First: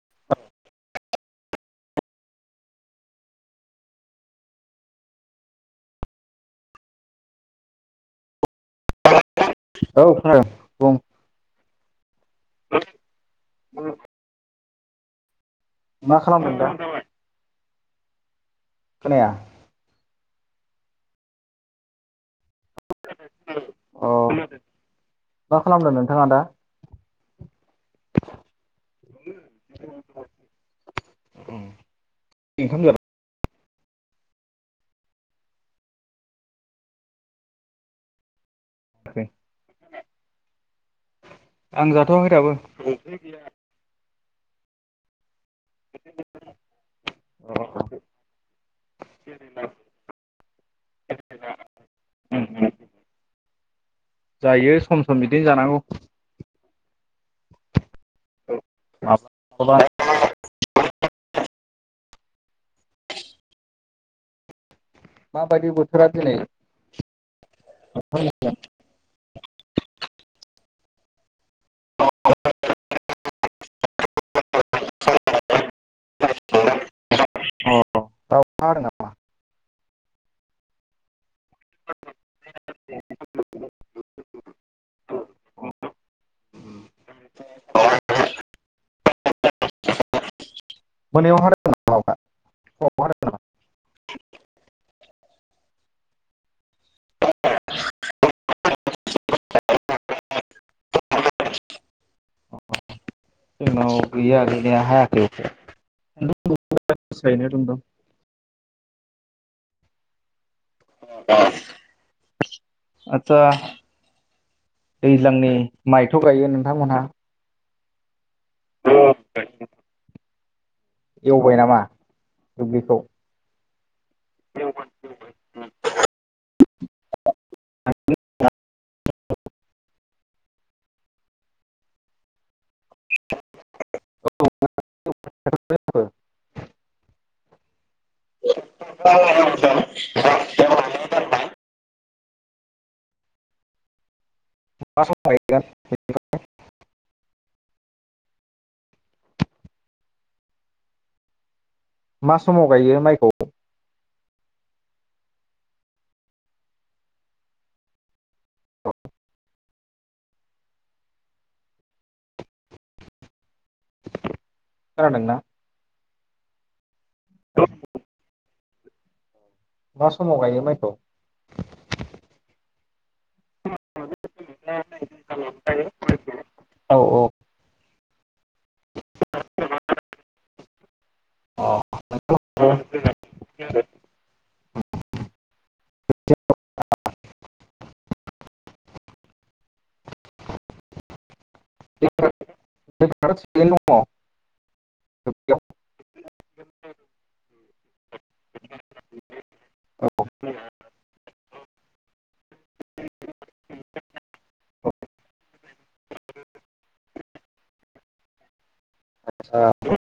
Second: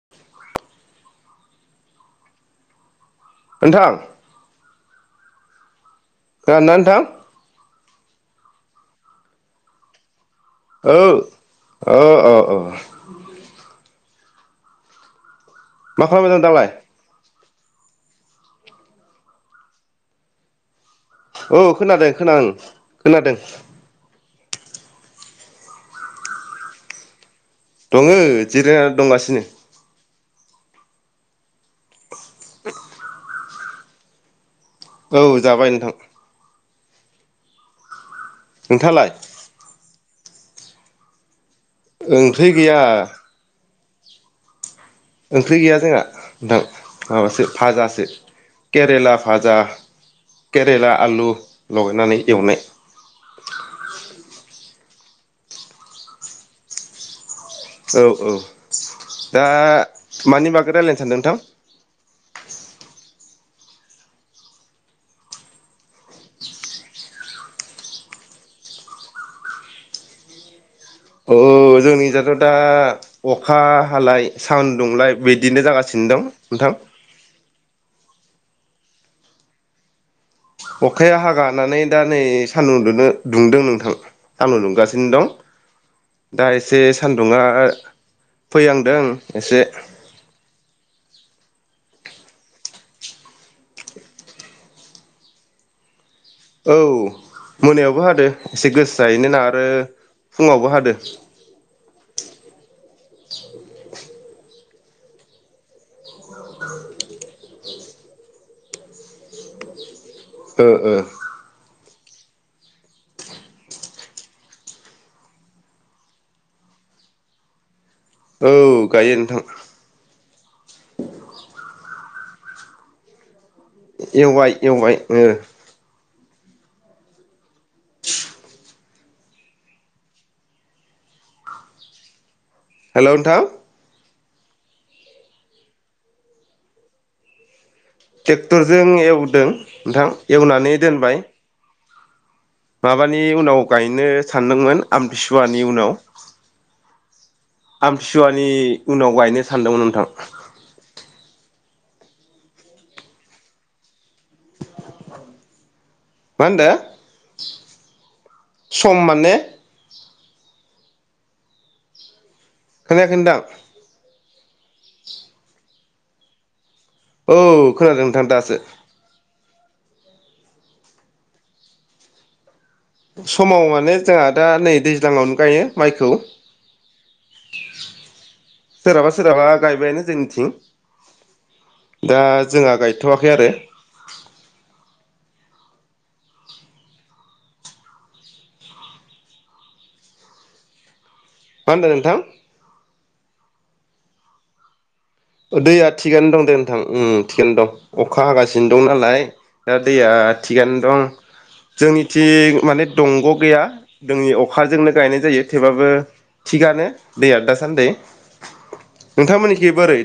[inaudible] नोंथां खोनादोना नोंथां? औ खोनादों बुं ओ ओ ओ ओ मा खालामबाय दं खालामदों दा दालाय? खोनाया औ खोनादों खोना ओं अ मा खालामदो नोंथाङा दा? दङो जिरायना दंगासिनो। ओम इंखाम जाबा औ जाबाय नोंथां। नोंथाङालाय? जाथ'वाखै आं जाथवाखै ओंख्रि दाबो गैया । ओंख्रि गैया जोंहा नोंथां माबासो भाजासो केरेला भाजा केरेला आलु लगायनानै एवनाय जायो सम सम बिदिनो जानांगौ औ औ माब्ला दा माब्लाबा मानिबा रायलायनो सानदों नोंथां? [inaudible] माबायदि बोथोरा दिनै [unintelligible] अ जोंनि जाथ' दा अखा हालाय सानदुंलाय बिदिनो जागा [unintelligible] नोंथां [unintelligible] अखाया हागानानै दा नै सान्दुं दुनो दुंदों नोंथां सान्दुं दुंगासिनो दं दा एसे सान्दुंया फैहांदों एसे मोनायाव हादों नामा अखा [unintelligible] औ मोनायावबो हादो एसे गोसायैनोना आरो फुङावबो हादो जोंनाव गैया गैनाया [unintelligible] ओ -ओ आदसा दैज्लांनि माइथ' गायो नोंथांमोनहा? औ गायो नोंथां एवबाय नामा? दुब्लिखौ ए एवबाय एवबाय ओ हेल' नोंथां औ [unintelligible] थ [unintelligible] टरजों एवदों नोंथां एवनानै दोनबाय माबानि उनाव गायनो सानदोंमोन मा आमथि समाव गायगोन सुवानि उनाव । आमथिसुवानि उनाव गायनो सानदोंमोन नोंथां । मा समाव गायो माइखौ? मा होनदो? सम माने? खोनायाखै नोंथां । खोनादोंना? औ खोनादों नोंथां दासो । मा समाव गायो माइखौ? समाव माने जोंहा दा नै दैज्लाङावनो गायो माइखौ औ औ ।सोरहाबा सोरहाबा गायबायनो जोंनिथिं दा अ जोंहा गायथ'वाखै आरो [unintelligible] मा होनदों नोंथां? [unintelligible] बेयाव दैया थिगानो दं दे नोंथां उम थिगानो दं अखा हागासिनो दं नालाय दा दैया थिगानो दं । जोंनि थिं माने दंग' गैया दोंनि अखाजोंनो गायनाय जायो थेबाबो थिगानो दैया दासान्दै । नोंथां मोननिखि बोरै?